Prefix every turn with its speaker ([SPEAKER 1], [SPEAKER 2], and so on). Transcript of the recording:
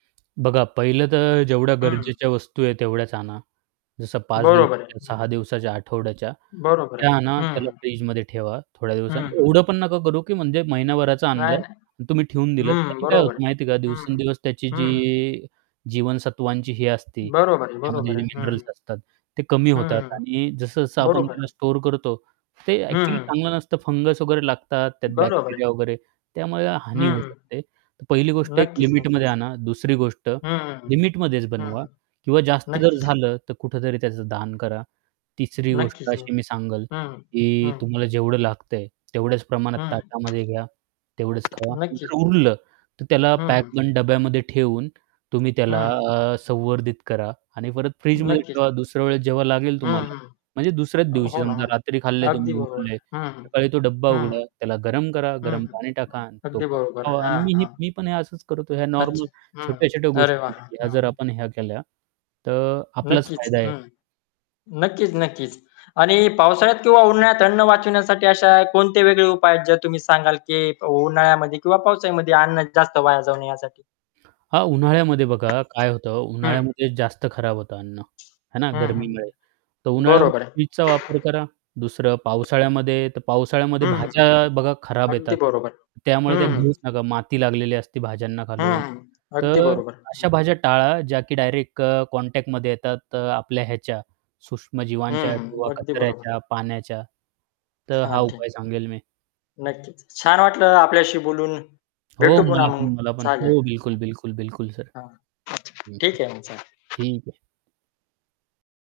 [SPEAKER 1] बघा पहिलं तर जेवढ्या
[SPEAKER 2] हं.
[SPEAKER 1] गरजेच्या वस्तू आहेत, तेवढ्याच आणा. जसं 5
[SPEAKER 2] बरोबर आहे.
[SPEAKER 1] दिवसाच्या
[SPEAKER 2] हं.
[SPEAKER 1] 6 दिवसाच्या, आठवड्याच्या,
[SPEAKER 2] बरोबर आहे.
[SPEAKER 1] त्या आणा,
[SPEAKER 2] हं,
[SPEAKER 1] त्याला
[SPEAKER 2] हं.
[SPEAKER 1] फ्रिजमध्ये ठेवा थोड्या दिवसात.
[SPEAKER 2] हं, हं.
[SPEAKER 1] एवढं पण नको करू की म्हणजे महिनाभराचं आणलं
[SPEAKER 2] नाही, नाही.
[SPEAKER 1] आणि तुम्ही ठेवून दिलं.
[SPEAKER 2] हं,
[SPEAKER 1] त्याने काय
[SPEAKER 2] बरोबर
[SPEAKER 1] होतं
[SPEAKER 2] आहे.
[SPEAKER 1] माहिती आहे का?
[SPEAKER 2] हं, हं.
[SPEAKER 1] दिवसेंदिवस त्याची
[SPEAKER 2] हं.
[SPEAKER 1] जी जीवनसत्वांची ही असते,
[SPEAKER 2] बरोबर आहे,
[SPEAKER 1] त्यामध्ये
[SPEAKER 2] बरोबर
[SPEAKER 1] जे
[SPEAKER 2] आहे. हं.
[SPEAKER 1] मिनरल्स असतात, ते कमी होतात
[SPEAKER 2] हं.
[SPEAKER 1] आणि जसं-जसं आपण
[SPEAKER 2] बरोबर
[SPEAKER 1] त्याला
[SPEAKER 2] आहे.
[SPEAKER 1] स्टोअर करतो, ते
[SPEAKER 2] हं,
[SPEAKER 1] ॲक्चुअली
[SPEAKER 2] हं.
[SPEAKER 1] चांगलं नसतं फंगस वगैरे लागतात त्यात
[SPEAKER 2] बरोबर
[SPEAKER 1] बॅक्टेरिया
[SPEAKER 2] आहे.
[SPEAKER 1] वगैरे, त्यामुळे हानी होऊ
[SPEAKER 2] हं.
[SPEAKER 1] शकते. तर पहिली गोष्ट एक
[SPEAKER 2] नक्कीच,
[SPEAKER 1] लिमिटमध्ये
[SPEAKER 2] नक्कीच.
[SPEAKER 1] आणा. दुसरी गोष्ट
[SPEAKER 2] हं, हं, हं.
[SPEAKER 1] लिमिटमध्येच
[SPEAKER 2] हं,
[SPEAKER 1] बनवा
[SPEAKER 2] हं.
[SPEAKER 1] किंवा जास्त जर
[SPEAKER 2] नक्कीच न
[SPEAKER 1] झालं, तर कुठेतरी त्याचं दान करा. तिसरी गोष्ट
[SPEAKER 2] नक्कीच न
[SPEAKER 1] अशी मी सांगेल
[SPEAKER 2] हं.
[SPEAKER 1] की
[SPEAKER 2] हं.
[SPEAKER 1] तुम्हाला जेवढं लागतंय, तेवढ्याच प्रमाणात
[SPEAKER 2] हं.
[SPEAKER 1] ताटामध्ये घ्या, तेवढेच खावा. नंतर
[SPEAKER 2] नक्कीच.
[SPEAKER 1] उरलं, तर त्याला
[SPEAKER 2] हं,
[SPEAKER 1] पॅक
[SPEAKER 2] हं.
[SPEAKER 1] बंद डब्यामध्ये ठेवून तुम्ही त्याला
[SPEAKER 2] हं.
[SPEAKER 1] अ, संवर्धित करा आणि परत फ्रिजमध्ये
[SPEAKER 2] नक्कीच.
[SPEAKER 1] ठेवा. दुसऱ्या वेळेस जेव्हा लागेल
[SPEAKER 2] हं,
[SPEAKER 1] तुम्हाला,
[SPEAKER 2] हं.
[SPEAKER 1] म्हणजे दुसऱ्याच
[SPEAKER 2] अ,
[SPEAKER 1] दिवशी
[SPEAKER 2] हो ना.
[SPEAKER 1] समजा रात्री खाल्लंय
[SPEAKER 2] अगदी
[SPEAKER 1] तुम्ही,
[SPEAKER 2] बरोबर
[SPEAKER 1] उरलंय,
[SPEAKER 2] आहे. हं, हं.
[SPEAKER 1] सकाळी तो डब्बा
[SPEAKER 2] हं.
[SPEAKER 1] उघडा, त्याला गरम करा,
[SPEAKER 2] हं,
[SPEAKER 1] गरम
[SPEAKER 2] हं.
[SPEAKER 1] पाणी टाका आणि तो
[SPEAKER 2] अगदी
[SPEAKER 1] पण
[SPEAKER 2] बरोबर.
[SPEAKER 1] खावा आणि
[SPEAKER 2] हां.
[SPEAKER 1] मी ही
[SPEAKER 2] हां.
[SPEAKER 1] मी पण हे असंच करतो. या नॉर्मल,
[SPEAKER 2] अच्छा. हं.
[SPEAKER 1] छोट्या-छोट्या
[SPEAKER 2] अरे
[SPEAKER 1] गोष्टी
[SPEAKER 2] वाह!
[SPEAKER 1] आहेत, ह्या जर
[SPEAKER 2] हं.
[SPEAKER 1] आपण ह्या केल्या, तर आपलाच
[SPEAKER 2] नक्कीच.
[SPEAKER 1] फायदा आहे.
[SPEAKER 2] हं, नक्कीच, नक्कीच. आणि पावसाळ्यात किंवा उन्हाळ्यात अन्न वाचविण्यासाठी अशा कोणते वेगळे उपाय आहेत, जे तुम्ही सांगाल की उन्हाळ्यामध्ये किंवा पावसाळ्यामध्ये अन्न जास्त वाया जाऊ नये यासाठी?
[SPEAKER 1] हां, उन्हाळ्यामध्ये बघा काय होतं?
[SPEAKER 2] हं.
[SPEAKER 1] उन्हाळ्यामध्ये जास्त खराब होतं अन्न, आहे ना
[SPEAKER 2] हं, हं.
[SPEAKER 1] गर्मीमुळे, तर
[SPEAKER 2] बरोबर
[SPEAKER 1] उन्हाळ्यामध्ये
[SPEAKER 2] आहे.
[SPEAKER 1] फ्रिजचा वापर करा. दुसरं पावसाळ्यामध्ये तर पावसाळ्यामध्ये
[SPEAKER 2] हं, हं, हं.
[SPEAKER 1] भाज्या बघा खराब
[SPEAKER 2] अगदी
[SPEAKER 1] येतात,
[SPEAKER 2] बरोबर. हं,
[SPEAKER 1] त्यामुळे त्या
[SPEAKER 2] हं.
[SPEAKER 1] घेऊच नका, माती लागलेली असती भाज्यांना
[SPEAKER 2] हं,
[SPEAKER 1] खालून.
[SPEAKER 2] हं. अगदी
[SPEAKER 1] तर
[SPEAKER 2] बरोबर.
[SPEAKER 1] अशा
[SPEAKER 2] हं.
[SPEAKER 1] भाज्या टाळा ज्या की डायरेक्ट अ, कॉन्टॅक्टमध्ये येतात अ, आपल्या ह्याच्या, सूक्ष्म
[SPEAKER 2] हं,
[SPEAKER 1] जीवांच्या
[SPEAKER 2] हं.
[SPEAKER 1] किंवा
[SPEAKER 2] अगदी बरोबर.
[SPEAKER 1] कचऱ्याच्या, पाण्याच्या. तर
[SPEAKER 2] हां.
[SPEAKER 1] हा उपाय
[SPEAKER 2] [unintelligible]
[SPEAKER 1] सांगेल मी.
[SPEAKER 2] नक्कीच, छान वाटलं आपल्याशी बोलून.
[SPEAKER 1] हो,
[SPEAKER 2] भेटू पुन्हा
[SPEAKER 1] मला
[SPEAKER 2] मग,
[SPEAKER 1] पण, मला पण.
[SPEAKER 2] चालेल.
[SPEAKER 1] हो, बिलकुल, बिलकुल, बिलकुल सर.
[SPEAKER 2] हां. हां. अच्छा.
[SPEAKER 1] हं, हं.
[SPEAKER 2] ठीक आहे मग, चालेल.
[SPEAKER 1] ठीक आहे.